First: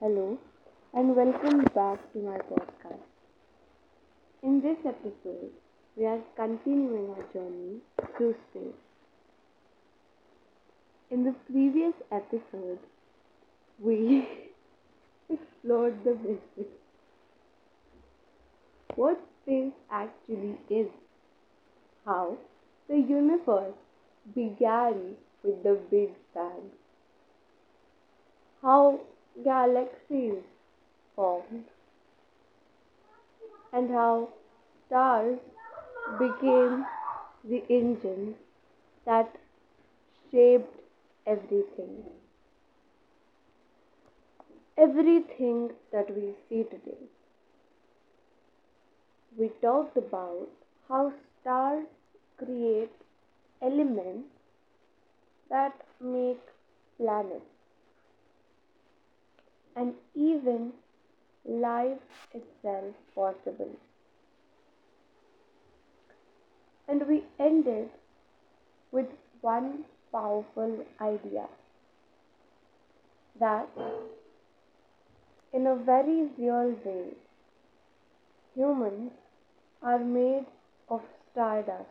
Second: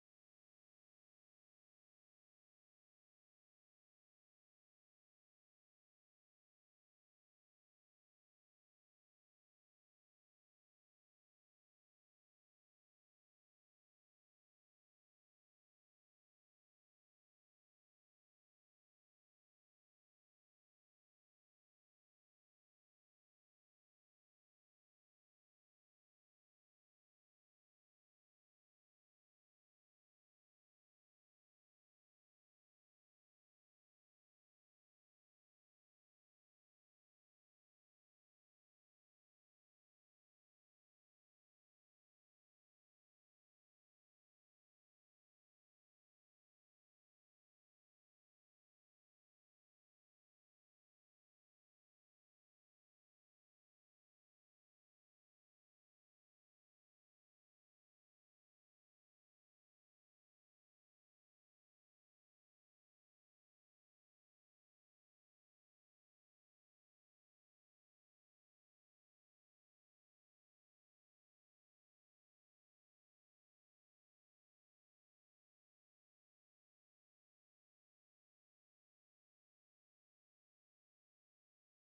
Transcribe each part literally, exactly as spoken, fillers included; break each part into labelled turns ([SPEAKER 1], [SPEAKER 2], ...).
[SPEAKER 1] Hello and welcome back to my podcast. In this episode, we are continuing our journey through space. In the previous episode, we explored the basics what space actually is, how the universe began with the Big Bang, how galaxies formed, and how stars became the engines that shaped everything. Everything that we see today. We talked about how stars create elements that make planets and even life itself possible. And we ended with one powerful idea that, in a very real way, humans are made of stardust.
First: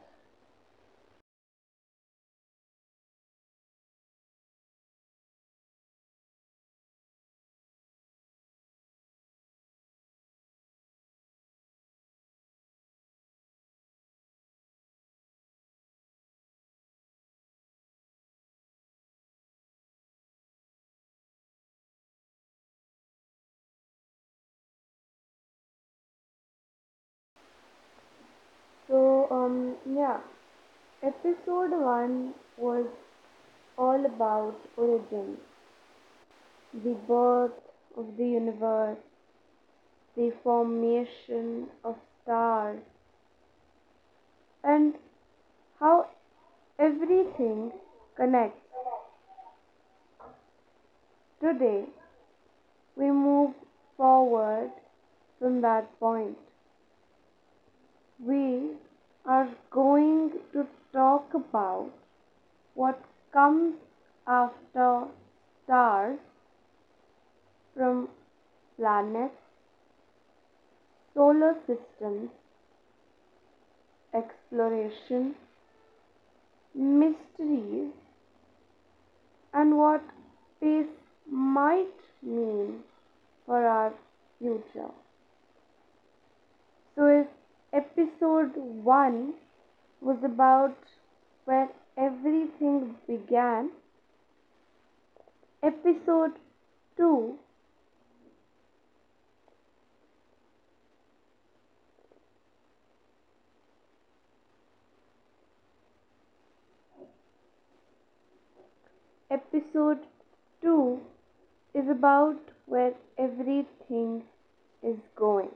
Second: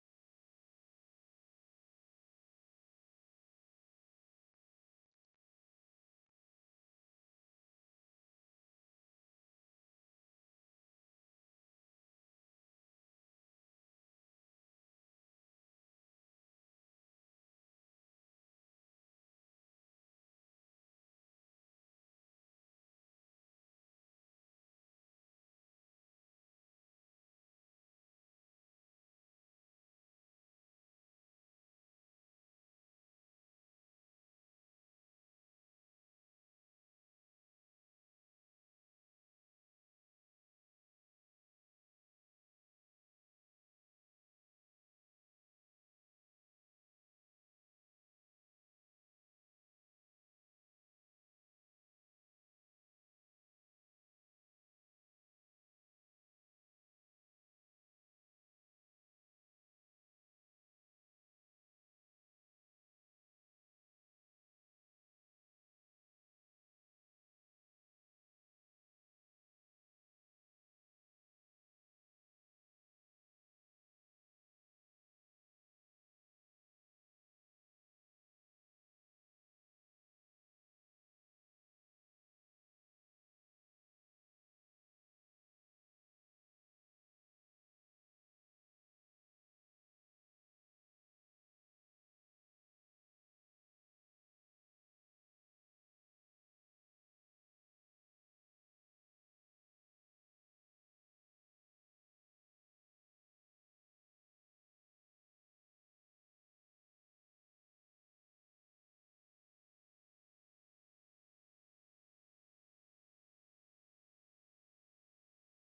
[SPEAKER 1] So, um, yeah. Episode one was all about origin, the birth of the universe, the formation of stars, and how everything connects. Today, we move forward from that point. We are going to talk about what comes after stars from planets solar system exploration, mysteries, and what space might mean for our future. So, if episode one was about where everything began, episode 2, episode 2 is about where everything is going.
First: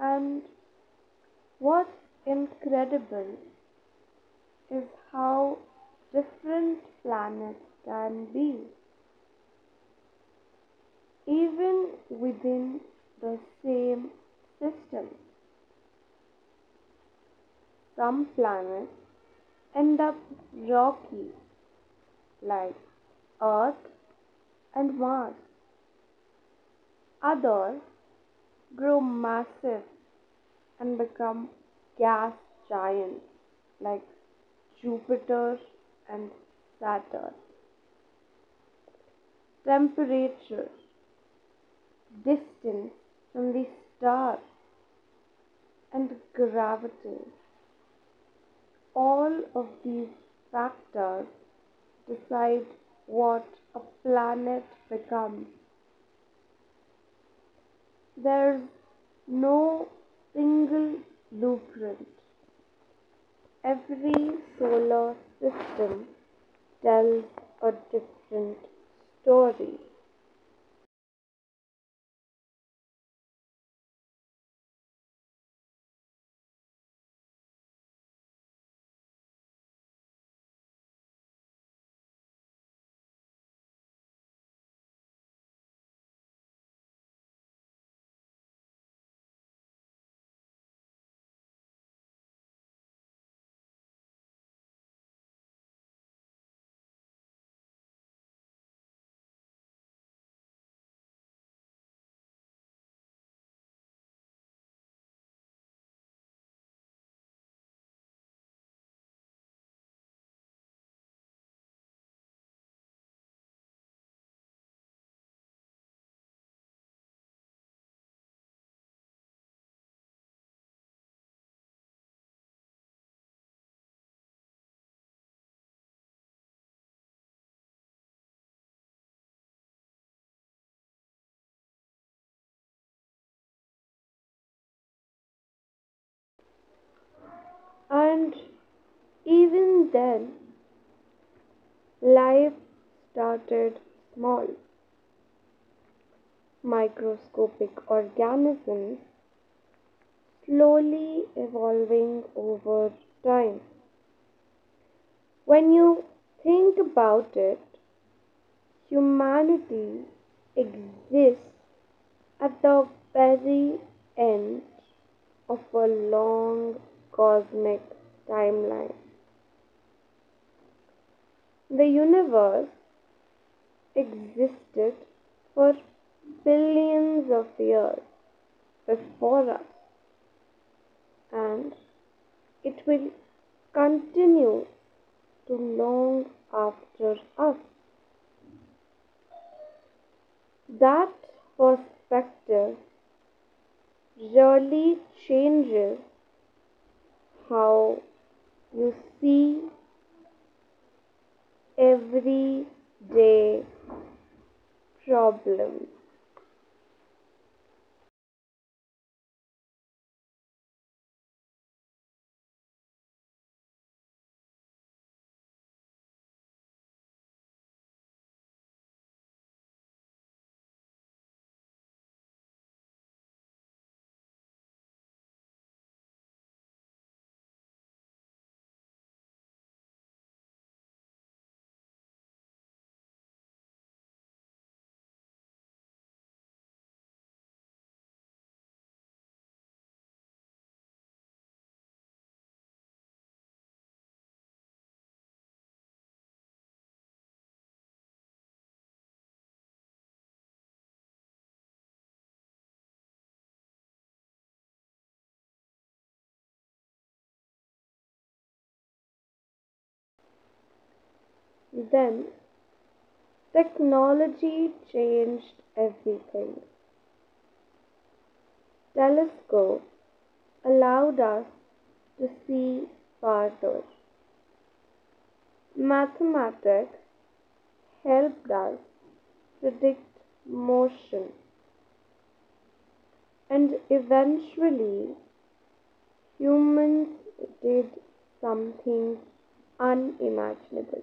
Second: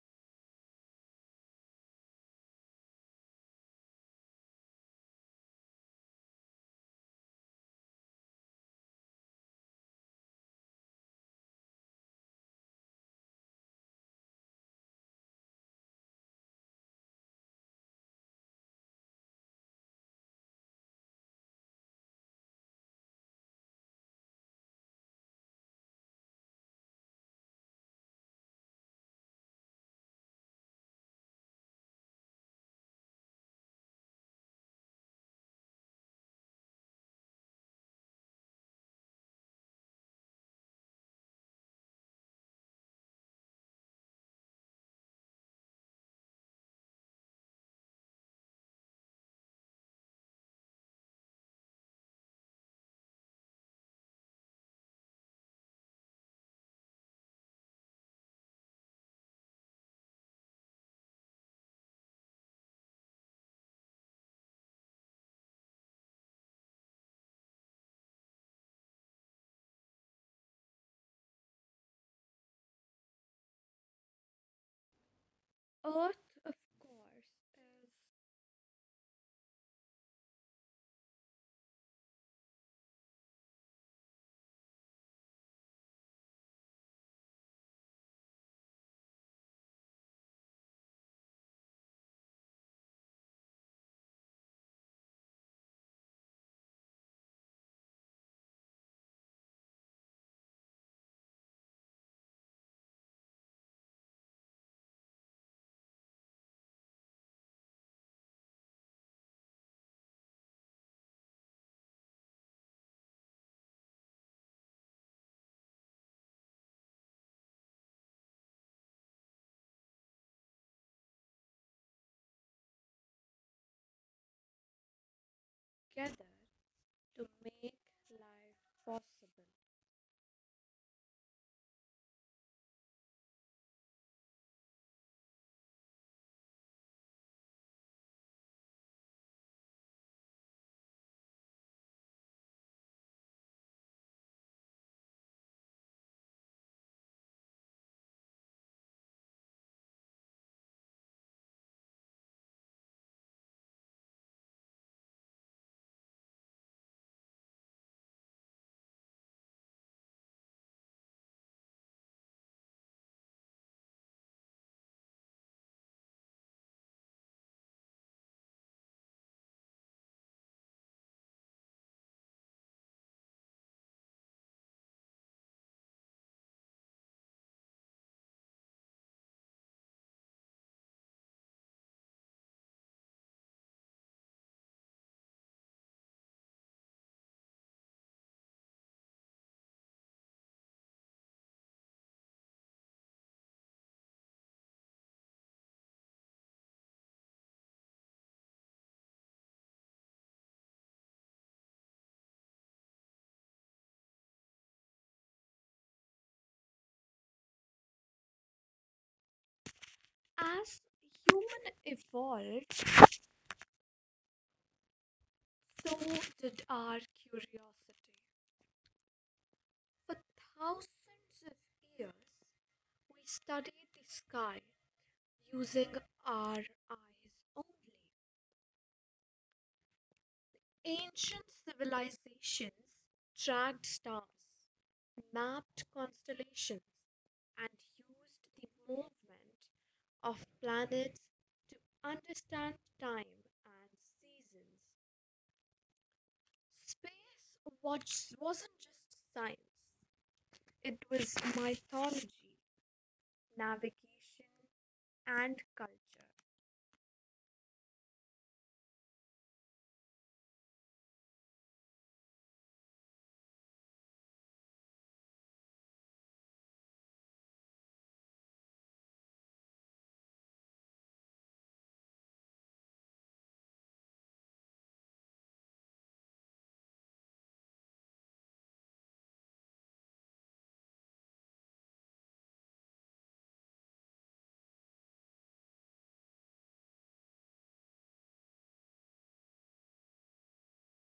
[SPEAKER 1] And what's incredible is how different planets can be, even within the same system. Some planets end up rocky, like Earth and Mars. Others grow massive and become gas giants, like Jupiter and Saturn. Temperature, distance from the stars, and gravity. All of these factors decide what a planet becomes. There's no single blueprint. Every solar system tells a different story.
[SPEAKER 2] Earth, of course, is gathered to make life possible.
[SPEAKER 1] And even then, life started small. Microscopic organisms slowly evolving over time. When you think about it, humanity exists at the very end of a long cosmic timeline. The universe existed for billions of years before us, and it will continue to long after us. That perspective really changes how you see everyday problems.
[SPEAKER 2] As human evolved, so did our curiosity. For thousands of years, we studied the sky using our eyes only. Ancient civilizations tracked stars, mapped constellations, and used the movement of planets to understand time and seasons. Space watch wasn't just science, it was mythology, navigation, and culture.
[SPEAKER 1] Then technology changed everything. Telescopes allowed us to see farther. Mathematics helped us predict motion, and eventually humans did something unimaginable.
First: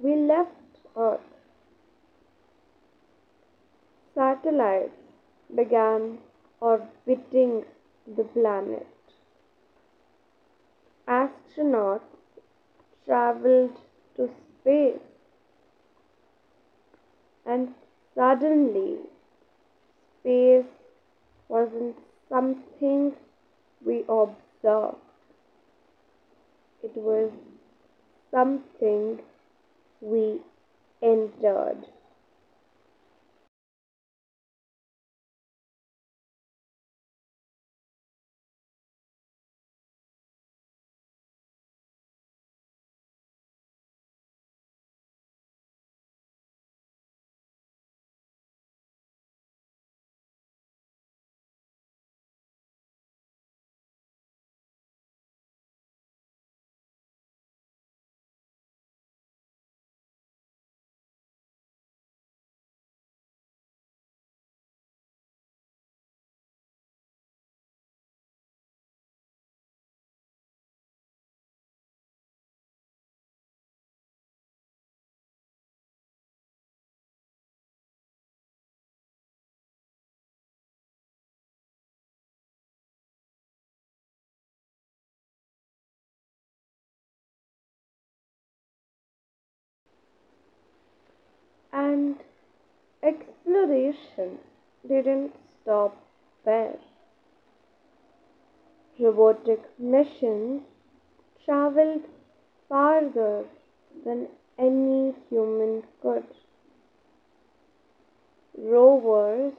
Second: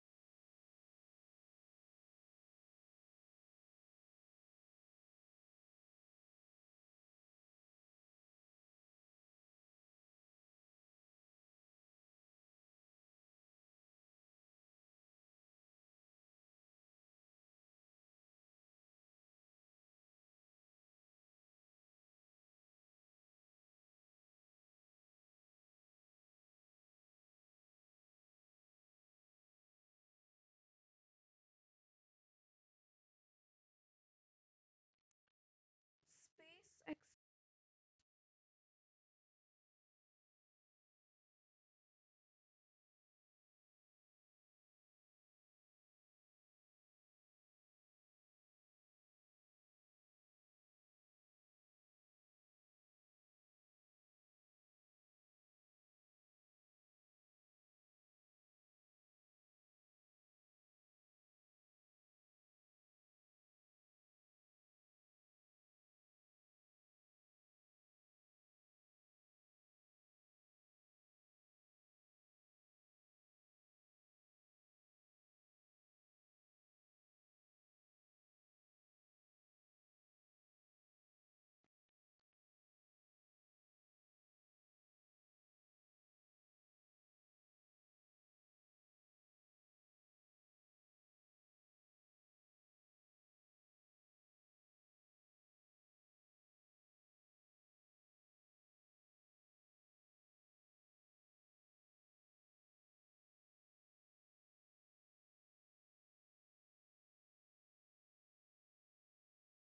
[SPEAKER 1] We left Earth, satellites began orbiting the planet, astronauts traveled to space, and suddenly space wasn't something we observed. It was something we entered,
[SPEAKER 2] Space ex-
[SPEAKER 1] and exploration didn't stop there. Robotic missions traveled farther than any human could. Rovers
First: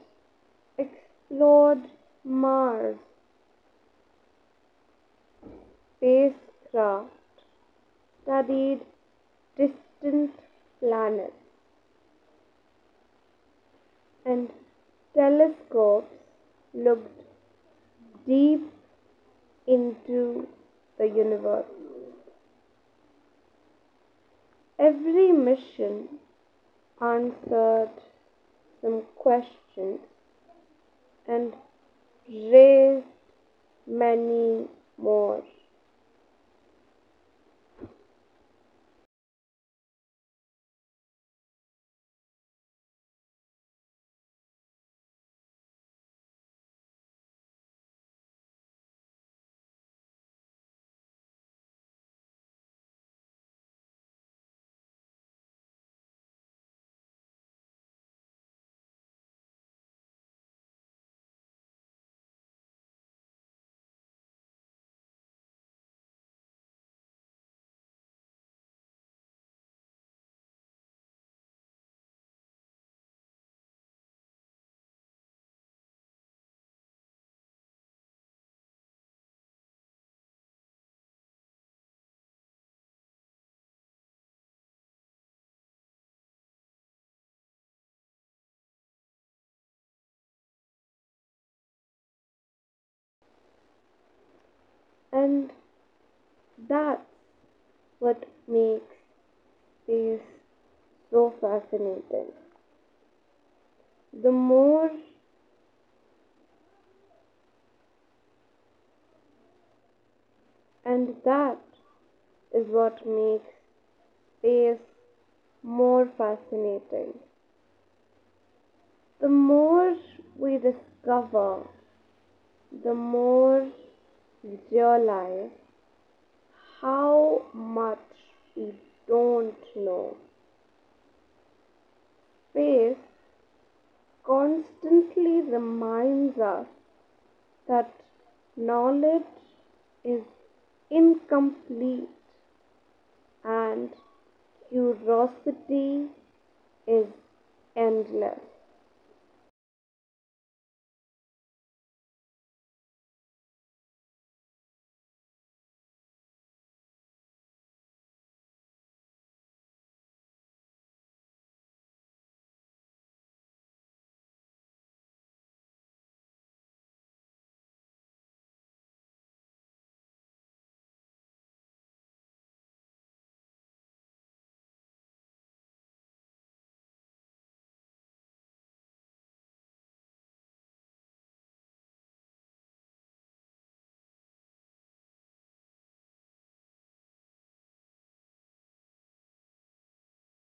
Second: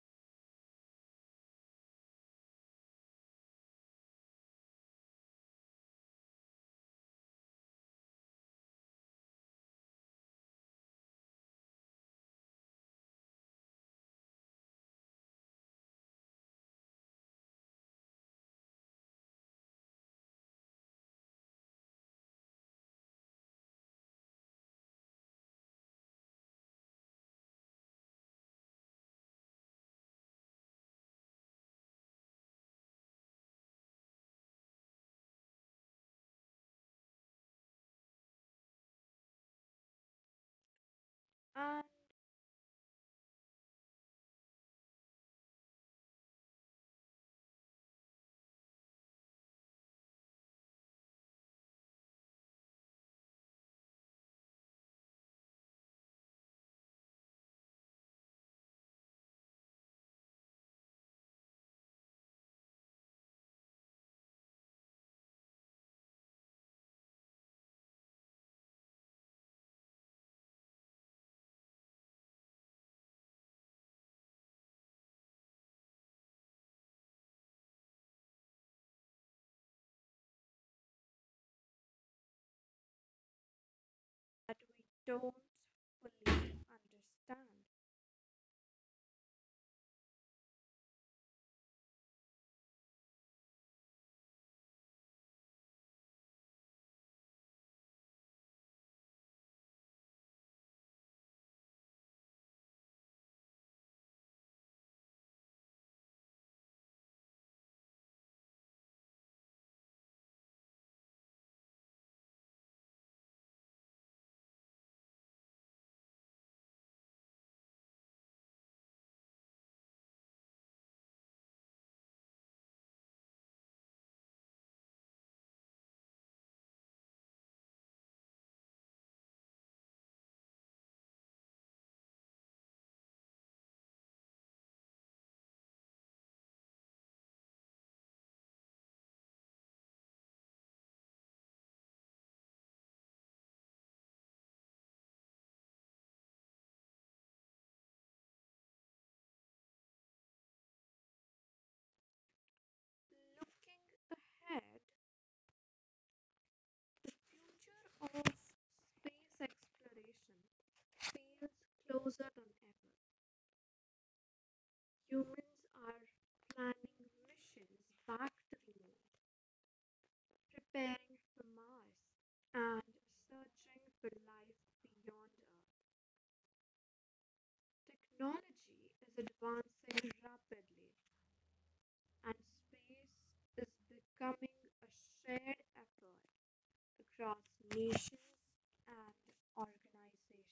[SPEAKER 1] explored Mars, spacecraft studied distant planets, and telescopes looked deep into the universe. Every mission answered some questions and raised many more.
[SPEAKER 2] and that we don't fully understand.
[SPEAKER 1] And that's what makes space so fascinating. The more, and that is what makes space more fascinating. The more we discover, the more we realize how much we don't know. Space constantly reminds us that knowledge is incomplete and curiosity is endless.
[SPEAKER 2] Looking ahead, the future of space exploration feels closer than ever. Humans are planning missions back to the moon, preparing for Mars, and searching for life beyond Earth. Technology is advancing rapidly, and space is becoming a shared effort across nations and organizations.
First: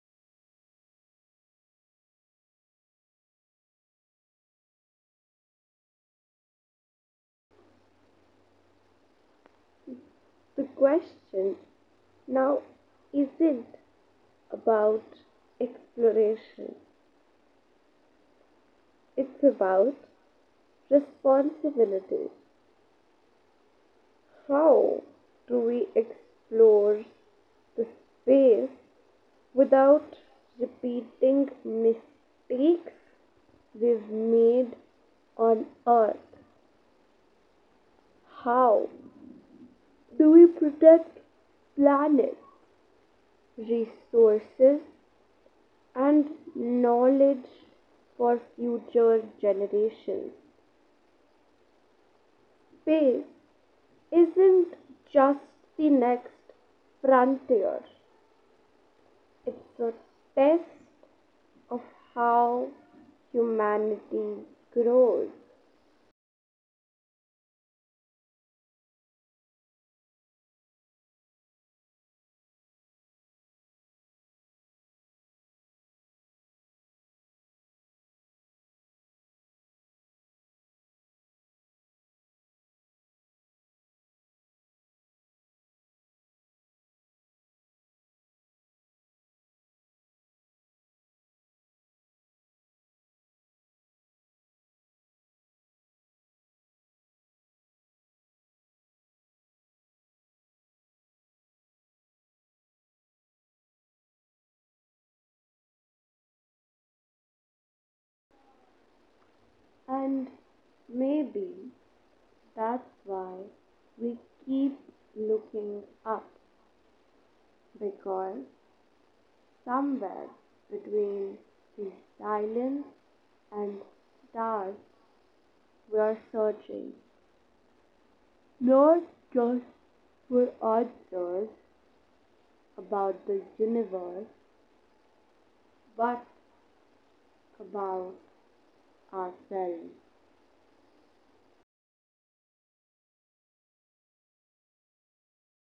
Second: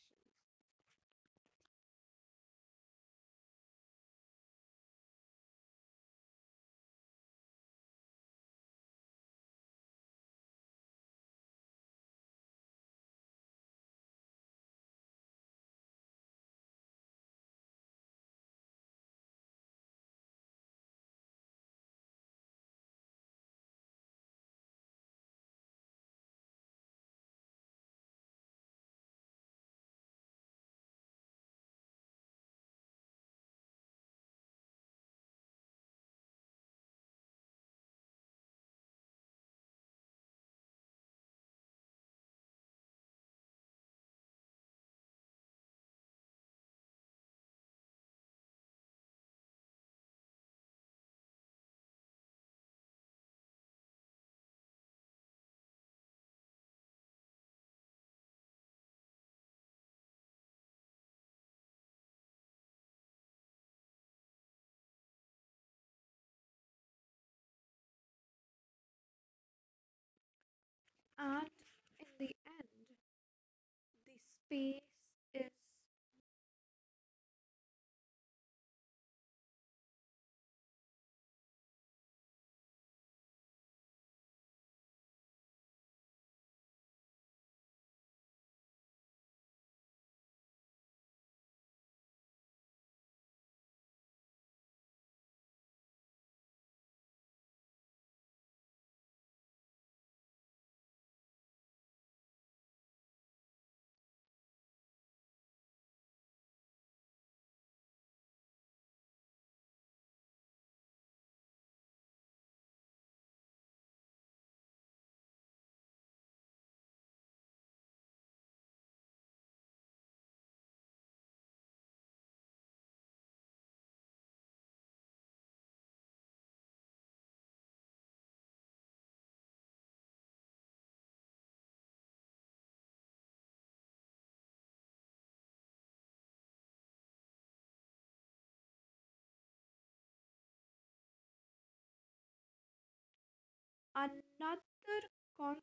[SPEAKER 1] The question now isn't about exploration, it's about responsibility. How do we explore the space without repeating mistakes we've made on Earth? How do we protect planet resources and knowledge for future generations. Space isn't just the next frontier, it's a test of how humanity grows.
[SPEAKER 2] And in the end, the space is
[SPEAKER 1] And maybe that's why we keep looking up, because somewhere between the silence and stars we are searching, not just for answers about the universe, but about ourselves.
[SPEAKER 2] another concept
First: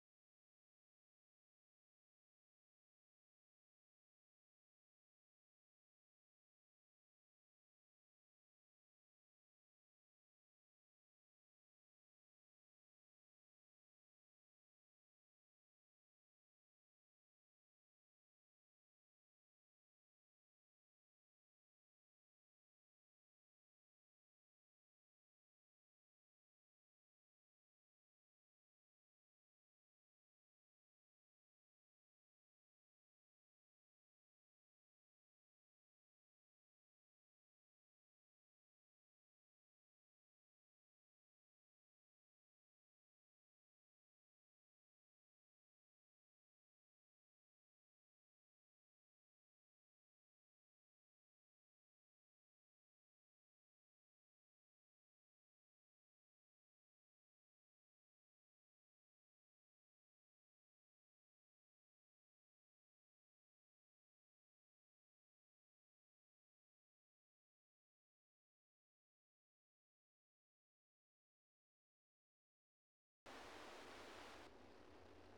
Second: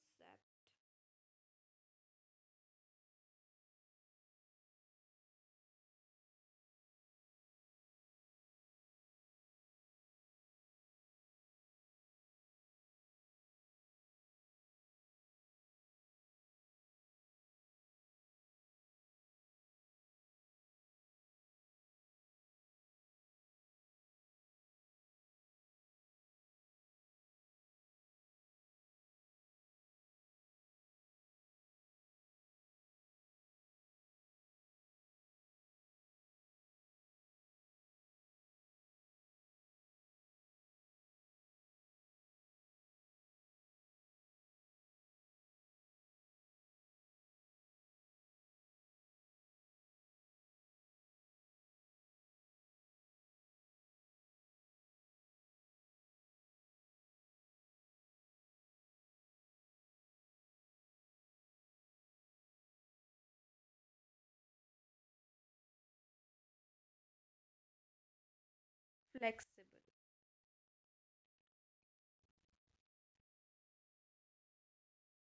[SPEAKER 2] flexible.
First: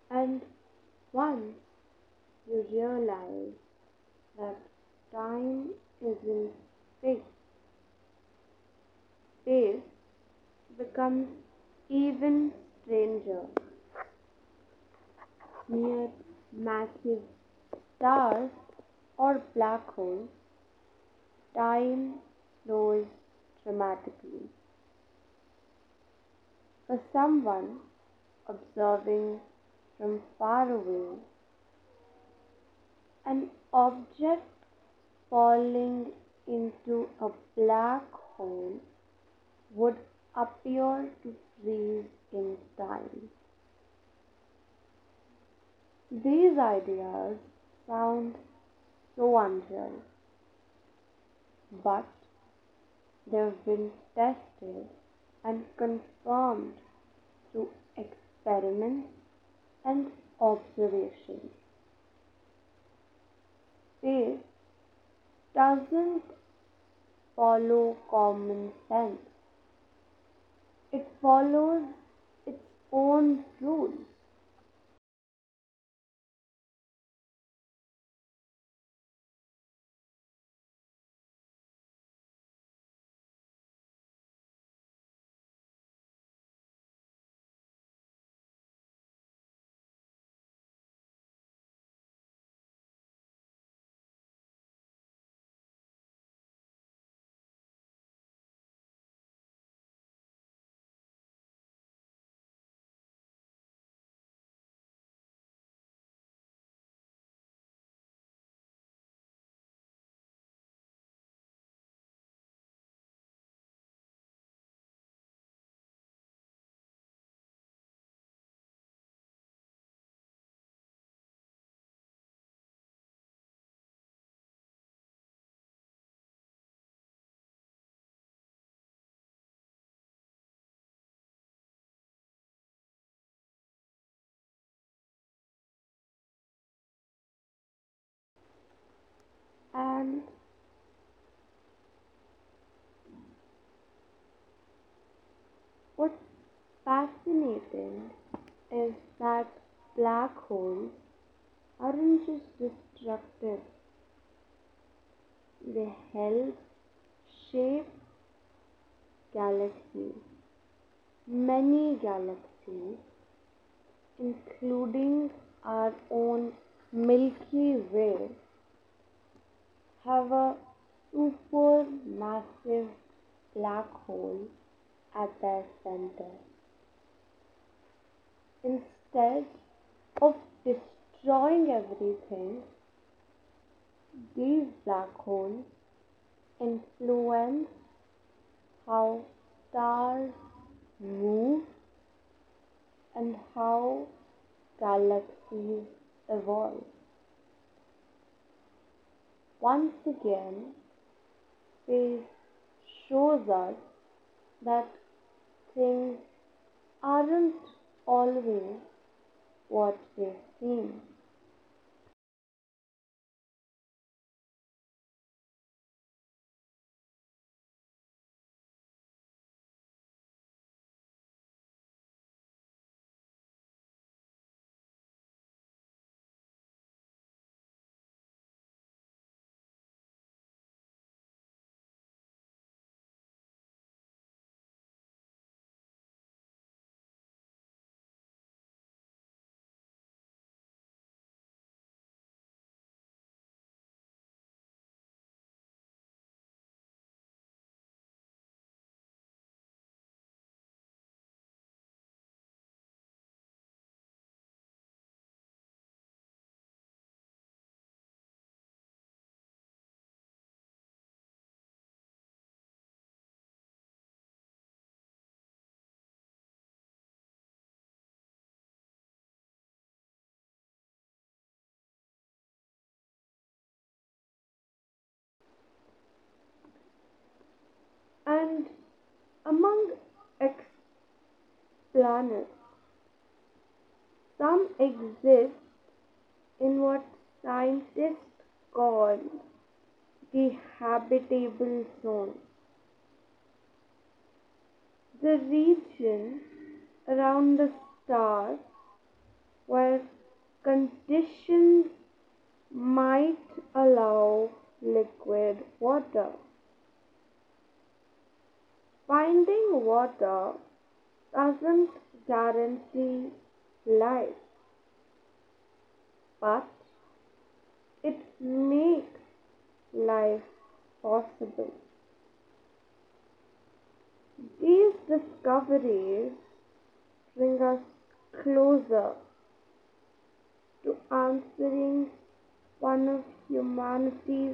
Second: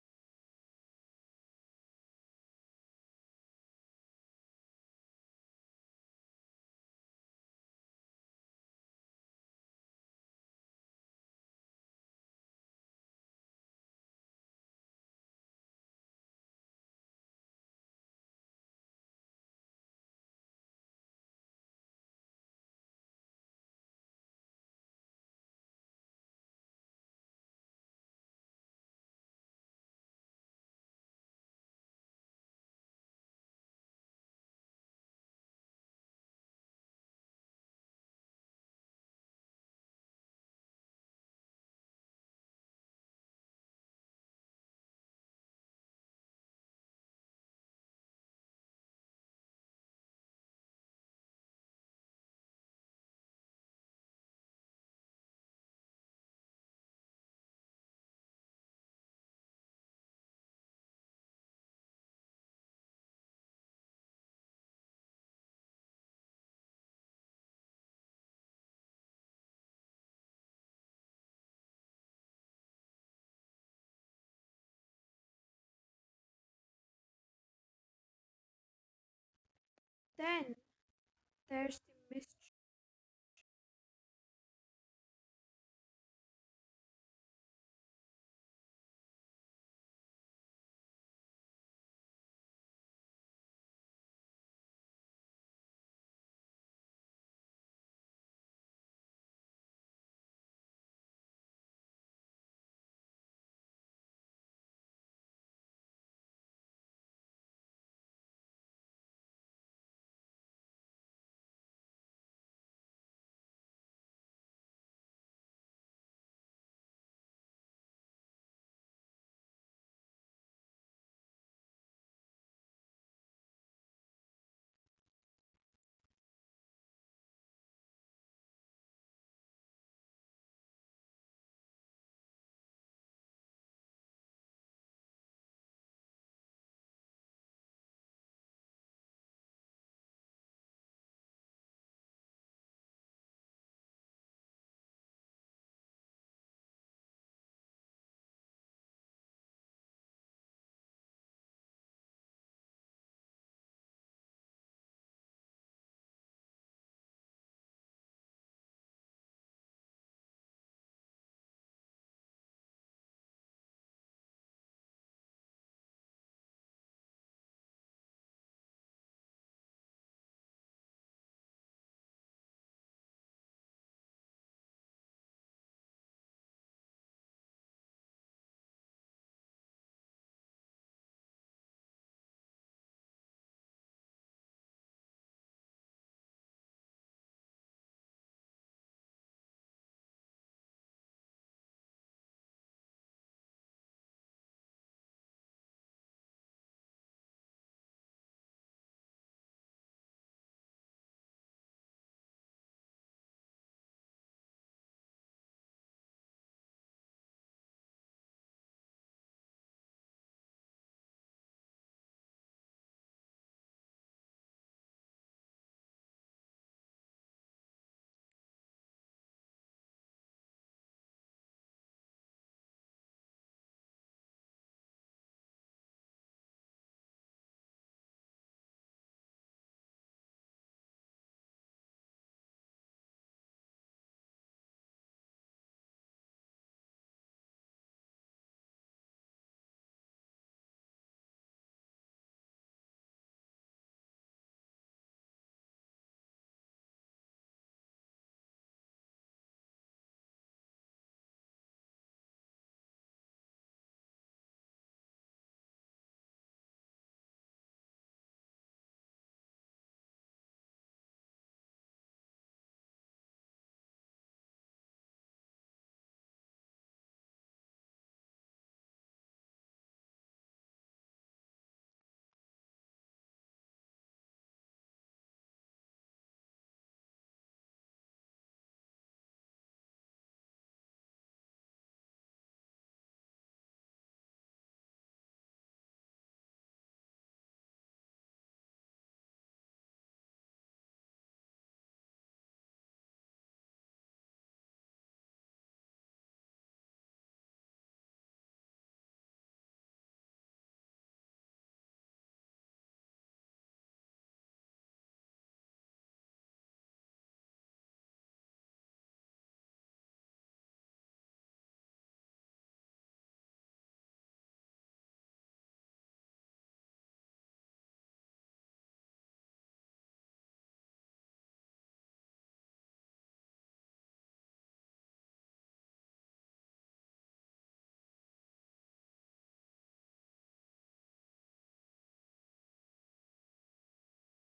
[SPEAKER 1] And once you realize that time isn't fixed, space becomes even stranger. Near massive stars or black holes, time slows dramatically. For someone observing from far away, an object falling into a black hole would appear to freeze in time. These ideas sound so unreal, but they've been tested and confirmed through experiments and observations. Space doesn't follow common sense. It follows its own rules.
[SPEAKER 2] Then there's the mystery.
[SPEAKER 1] And what's fascinating is that black holes aren't just destructive, they help shape galaxies, many galaxies, including our own Milky Way. Have a supermassive black hole at their center. Instead of destroying everything, these black holes influence how stars move and how galaxies evolve. Once again, space shows us that things aren't always what they seem. And among exoplanets, some exist in what scientists call the habitable zone, the region around the star where conditions might allow liquid water. Finding water doesn't guarantee life, but it makes life possible. These discoveries bring us closer to answering one of humanity's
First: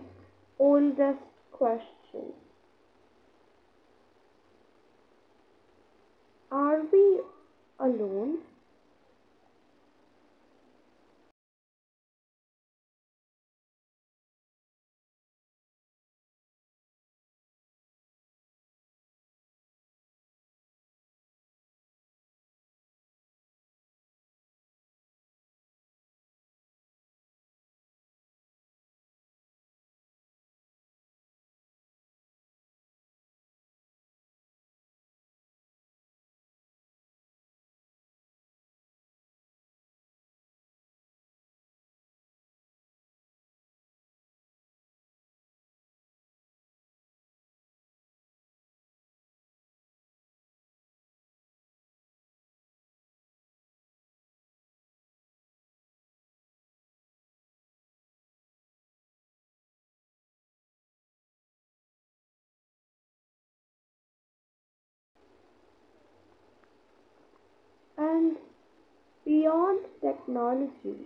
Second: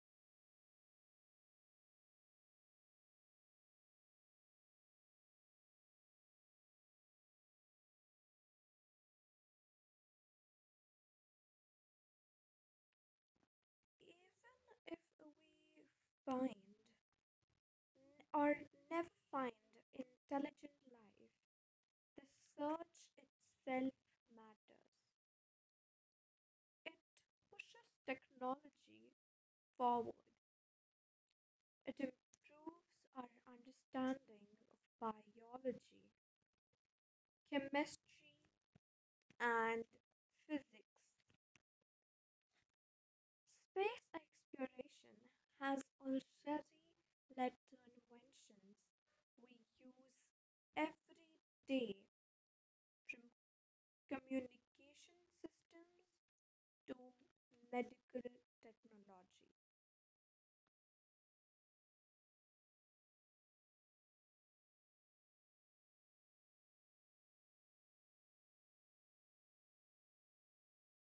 [SPEAKER 1] oldest questions. Are we alone?
[SPEAKER 2] Even if we find or never find intelligent life, the search itself matters. It pushes technology forward. It improves our understanding of biology, chemistry, and physics. Space exploration has already led to inventions we use every day, from communication systems to medical technology.
[SPEAKER 1] And beyond technology,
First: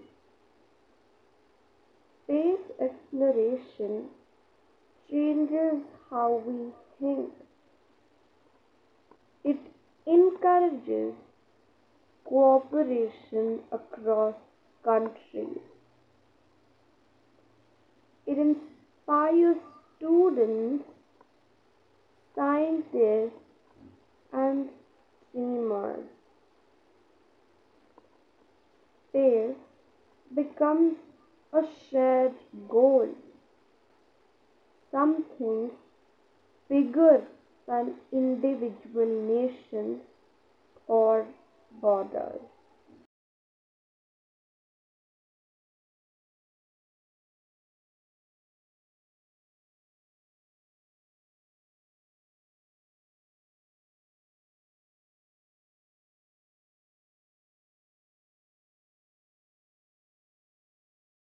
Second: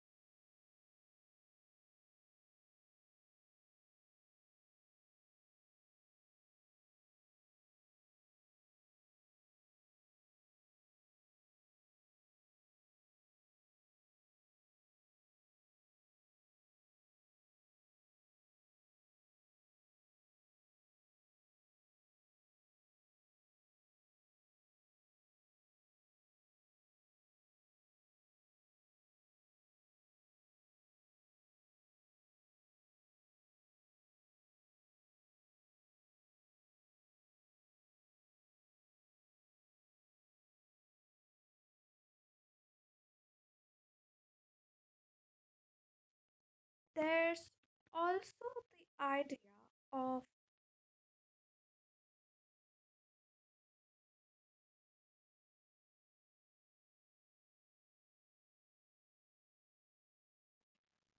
[SPEAKER 1] space exploration changes how we think. It encourages cooperation across countries. It inspires students, scientists, and dreamers. Space becomes a shared goal, something bigger than individual nations or borders.
[SPEAKER 2] There's also the idea of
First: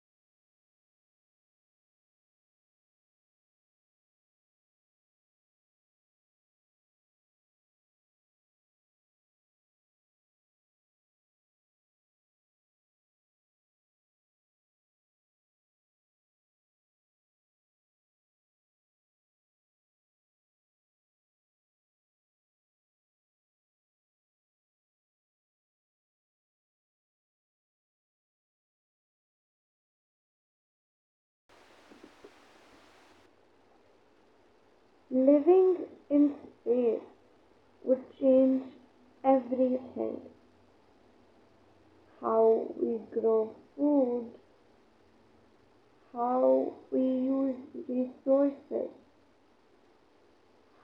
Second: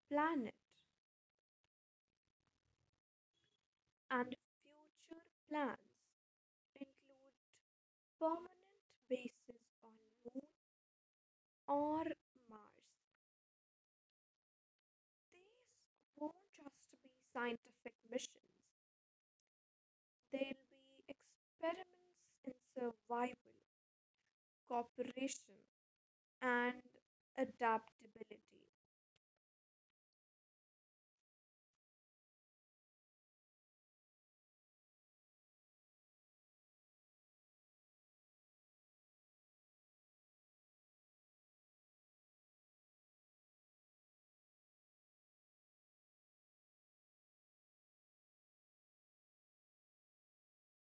[SPEAKER 2] planet and future plans. Include permanent bases on Moon or Mars. These won't just be scientific missions, they'll be experiments in survival, cooperation, and adaptability.
[SPEAKER 1] Living in space would change everything how we grow food, how we use resources,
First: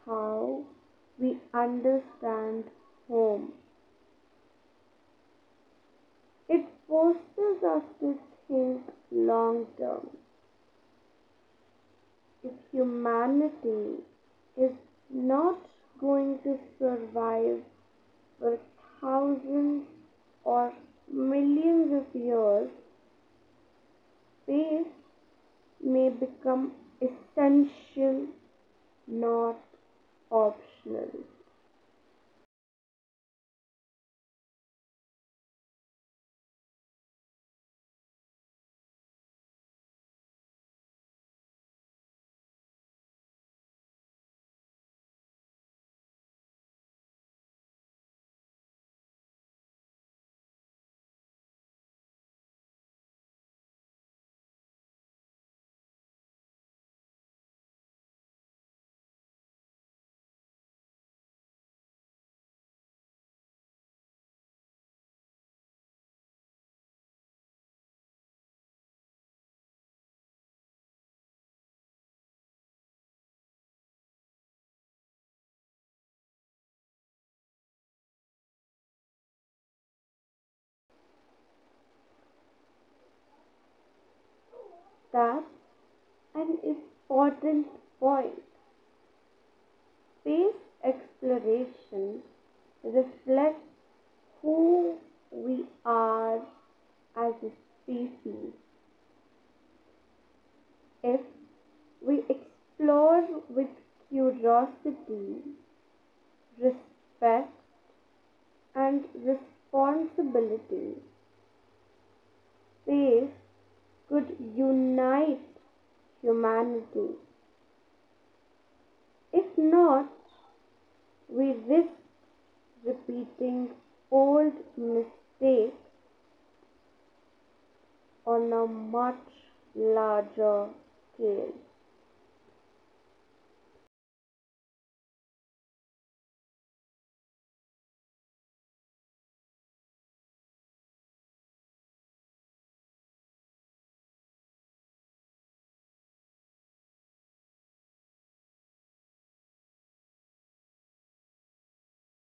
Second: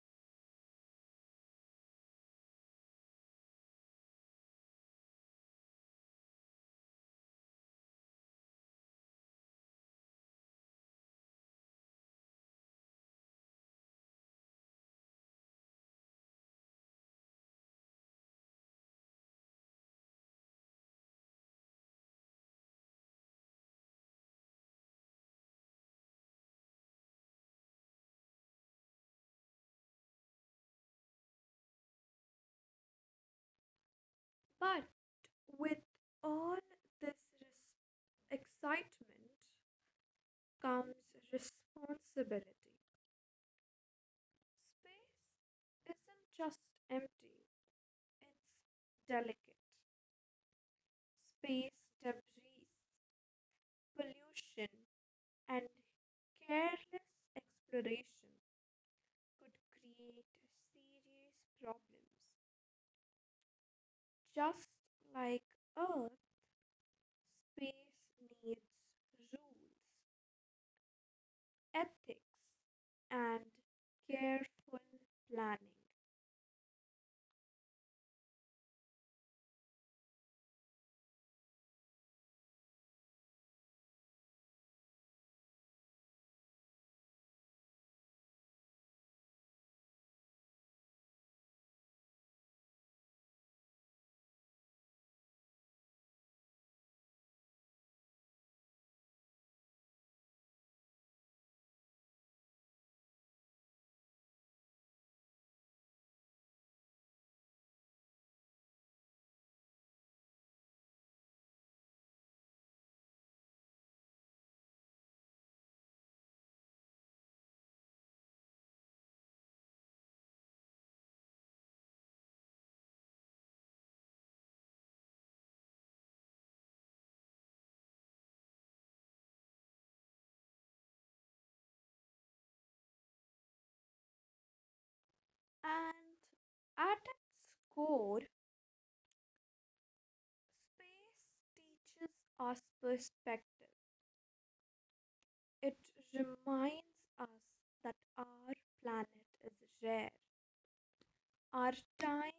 [SPEAKER 1] how we understand home. It forces us to think long term. If humanity is not going to survive for thousands or millions of years, space may become essential, not optional.
[SPEAKER 2] But with all this res- excitement comes responsibility. Space isn't just empty, it's delicate. Space debris, pollution, and careless exploration could create serious problems. Just like Earth, space needs rules, ethics, and careful planning.
[SPEAKER 1] That's an important point. Space exploration reflects who we are as a species. If we explore with curiosity, respect, and responsibility, faith could unite humanity. If not, we risk repeating old mistakes on a much larger scale.
[SPEAKER 2] And at its core, space teaches us perspective. It reminds us that our planet is rare, our time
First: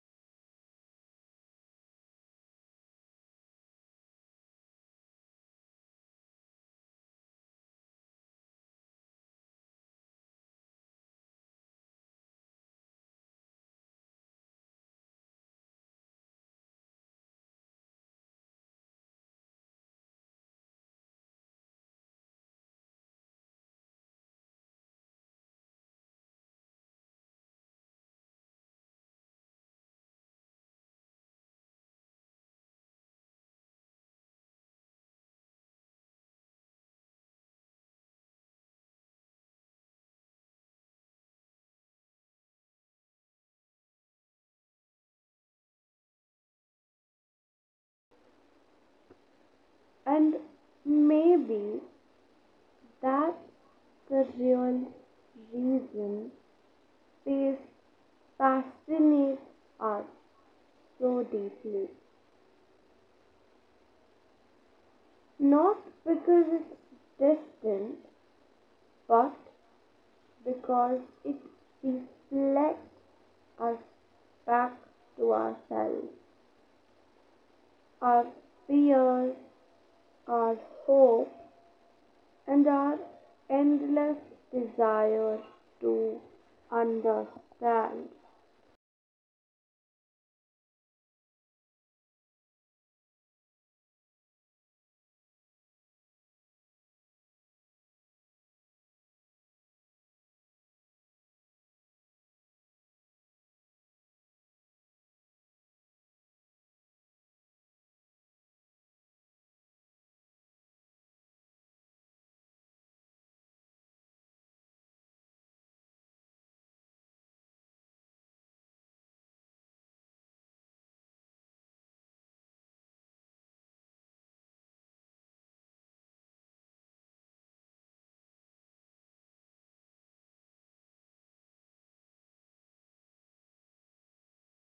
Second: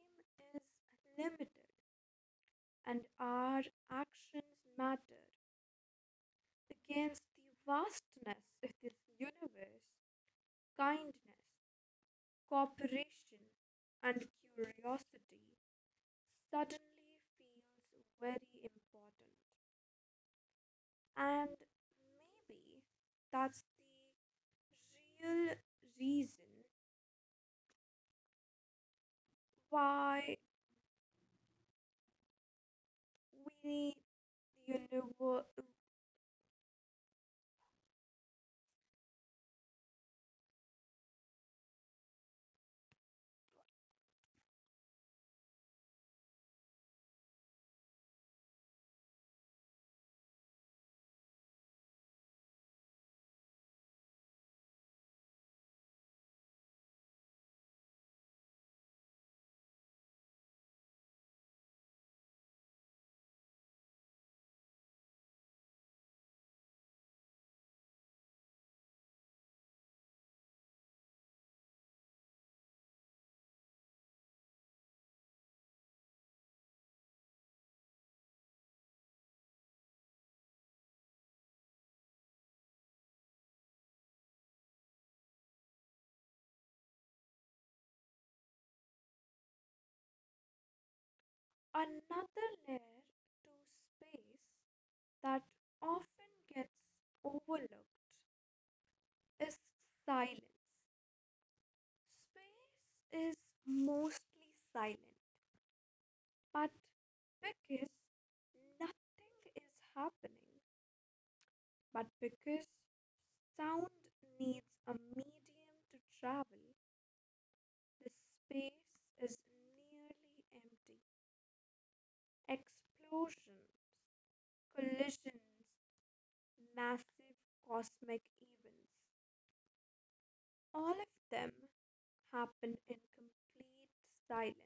[SPEAKER 2] is limited, and our actions matter against the vastness of this universe. Kindness, cooperation, and curiosity suddenly feels very important. And maybe that's the real reason why we need you know,
[SPEAKER 1] And maybe that's the real reason faith fascinates us so deeply. Not because it's distant, but because it reflects us back to ourselves, our fears, our hope, and our endless desire to understand.
[SPEAKER 2] Another layer to space that often gets overlooked is silence. Space is mostly silent, but because nothing is happening, but because sound needs a medium to travel, the space is nearly empty. Explosions, collisions, massive cosmic events. All of them happen in complete silence.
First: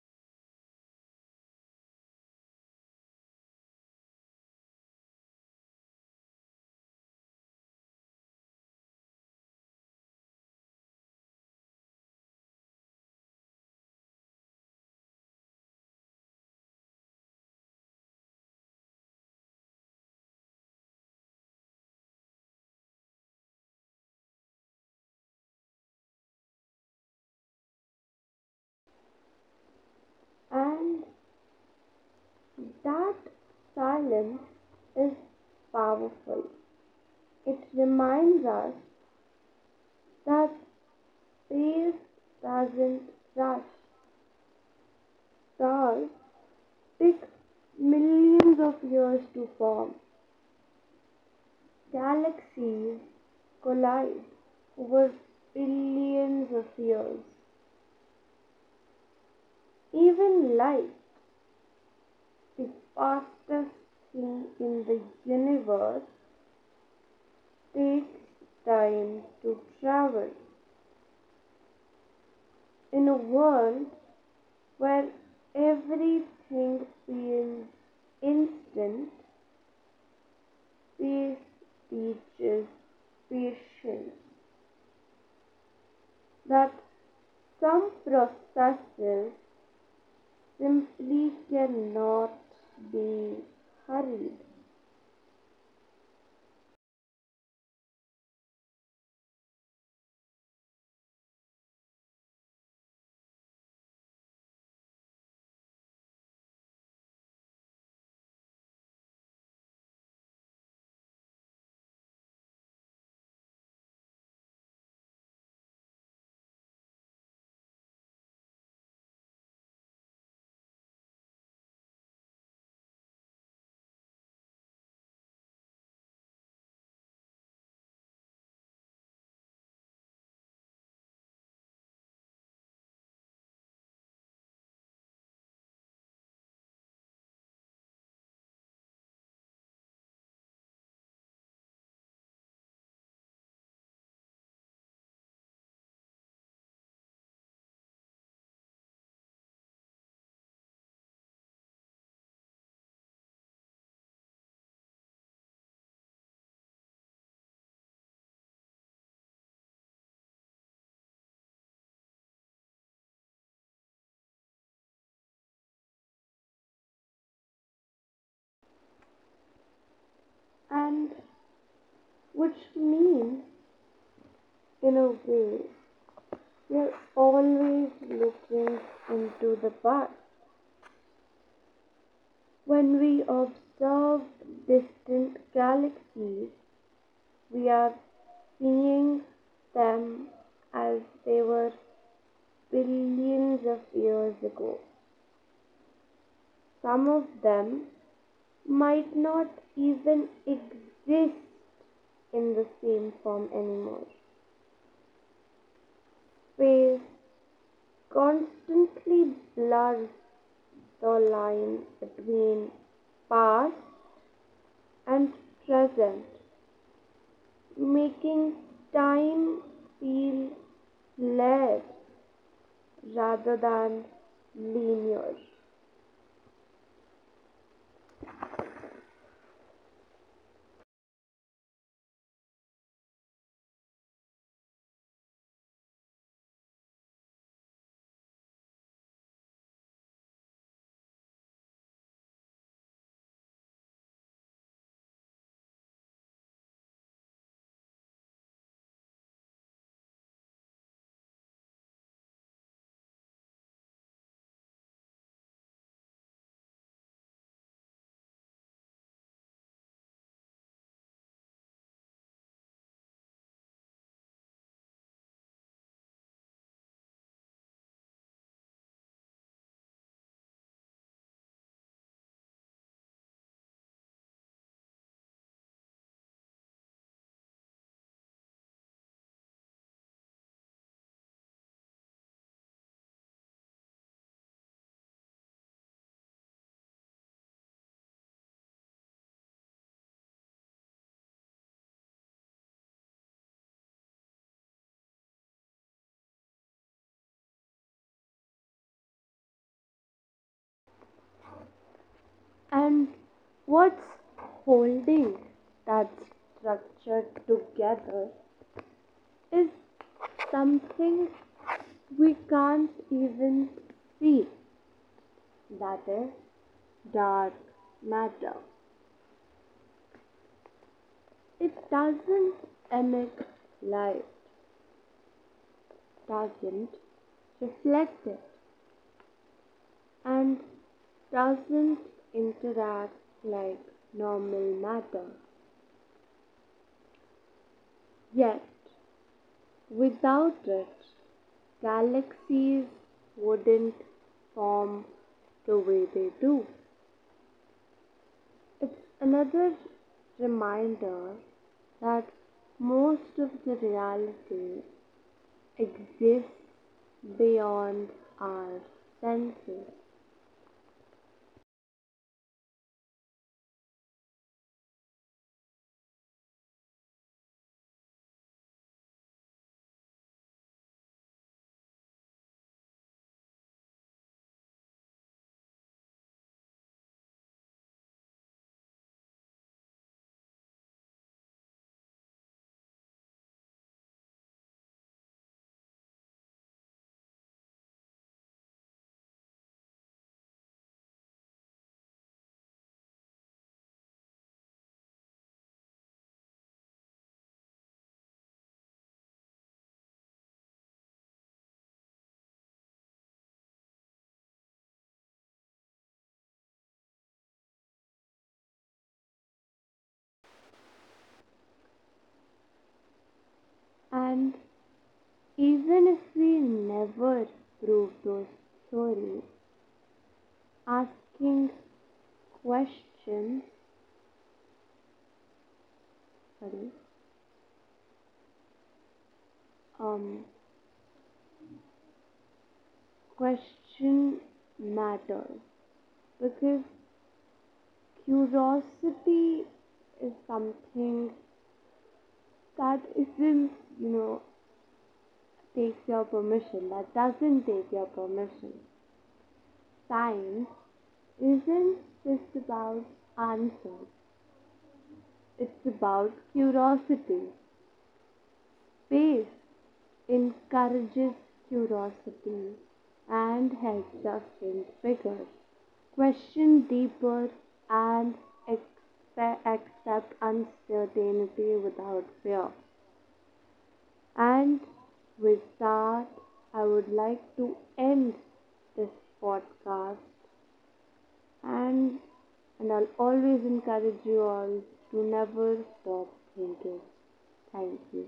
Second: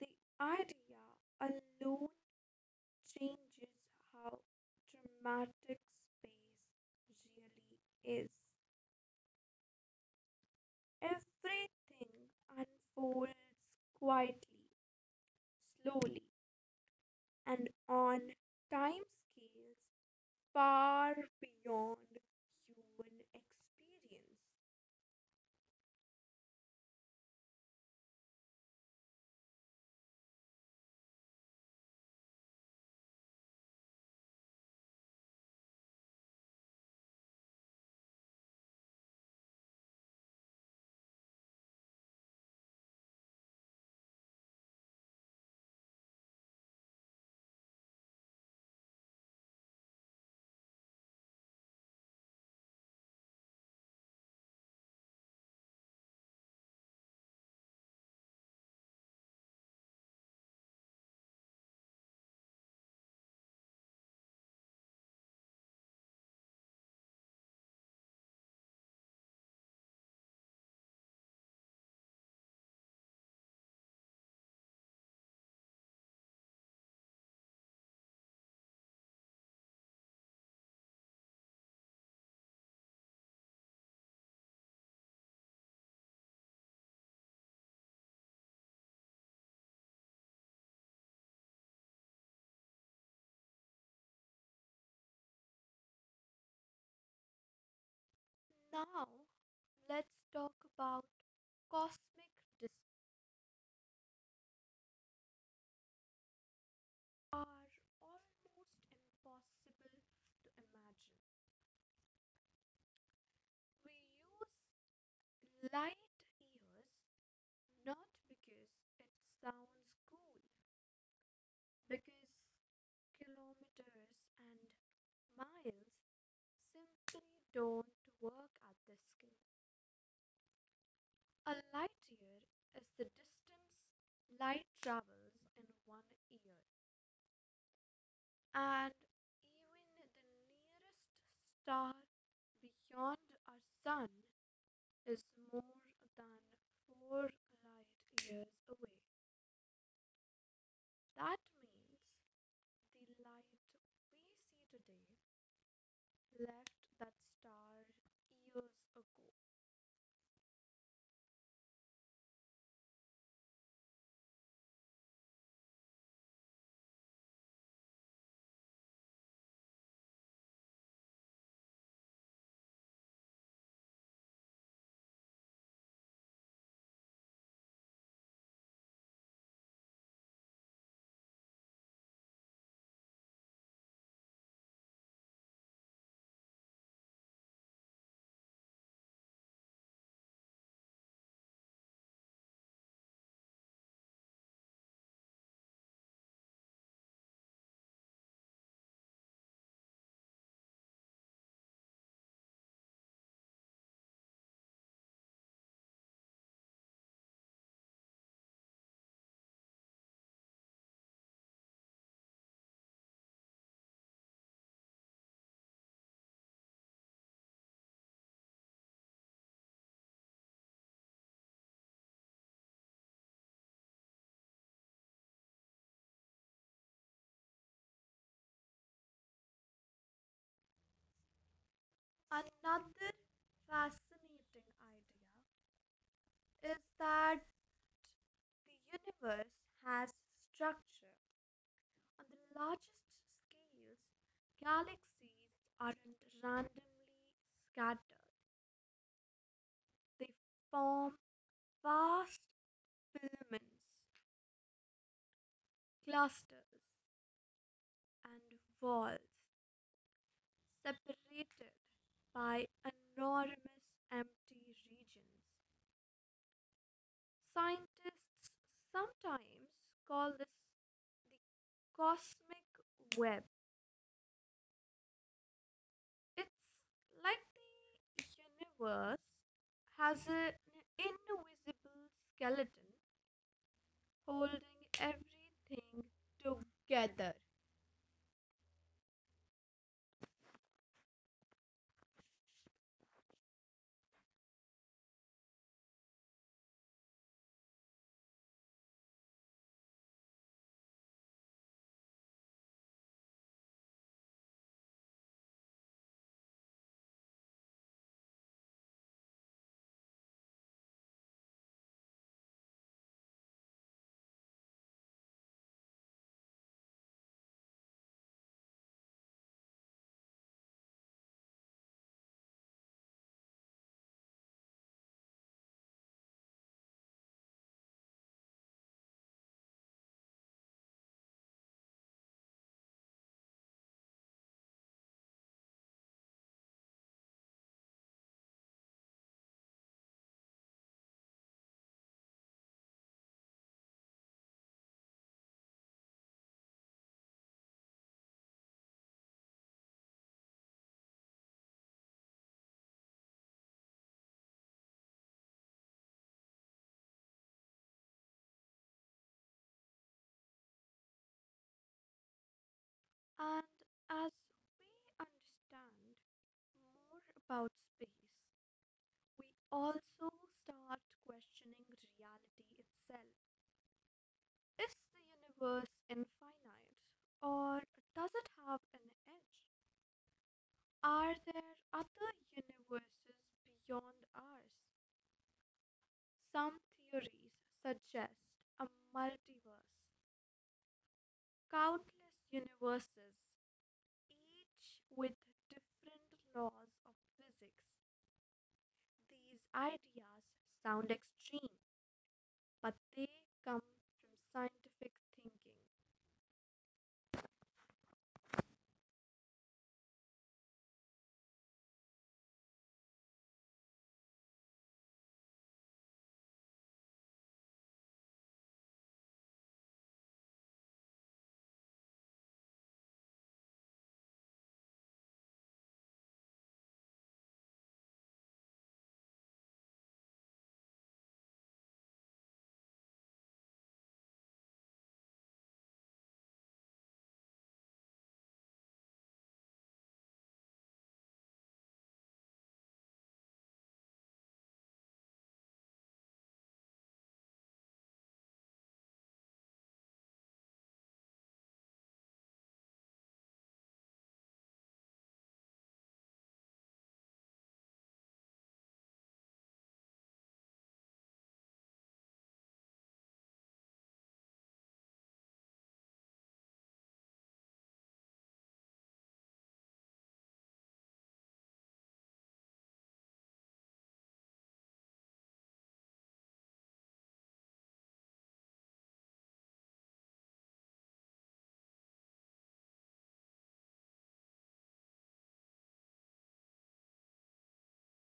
[SPEAKER 2] The idea alone changes how dramatic space really is. Everything unfolds quietly, slowly, and on timescales far beyond human experience.
[SPEAKER 1] And that silence is powerful. It reminds us that space doesn't rush. Stars take millions of years to form, Galaxies collide over billions of years. Even light, the fastest thing in the universe, takes time to travel. In a world where everything feels instant, space teaches patience that some processes simply cannot be hurried,
[SPEAKER 2] Now, let's talk about cosmic disks are almost impossible to imagine. We use light years not because it sounds cool, because kilometers and miles simply don't work at this scale. A light year is the distance light travels in one year. And even the nearest star beyond our sun is more than four light years away. That means the light we see today left that star years ago.
[SPEAKER 1] and which means, in a way, we are always looking into the past. When we observe distant galaxies, we are seeing them as they were billions of years ago. Some of them might not even exist in the same form anymore. We constantly blur the line between past and present, making time feel less rather than linear.
[SPEAKER 2] Another fascinating idea is that the universe has structure. On the largest scales, galaxies aren't randomly scattered, they form vast filaments, clusters, and walls separated by enormous empty regions. Scientists sometimes call this the cosmic web. It's like the universe has an invisible skeleton holding everything together.
[SPEAKER 1] And what's holding that structure together is something we can't even see, that is, dark matter. It doesn't emit light, doesn't reflect it, and doesn't interact like normal matter. Yet, without it, galaxies wouldn't form the way they do. It's another reminder that most of the reality exists beyond our senses.
[SPEAKER 2] And as we understand more about space, we also start questioning reality itself. Is the universe infinite or does it have an edge? Are there other universes beyond ours? Some theories suggest a multiverse, countless universes, each with different laws of physics. These ideas sound extreme, but they come from scientific thinking.
[SPEAKER 1] And even if we never prove those theories, asking questions, sorry, um, question matters because curiosity is something that isn't, you know, takes your permission, that doesn't take your permission. Science isn't just about answers, it's about curiosity. Space encourages curiosity and helps us think bigger, question deeper, and accept, accept uncertainty without fear. And with that, I would like to end this podcast. and and I'll always encourage you all to never stop thinking. Thank you.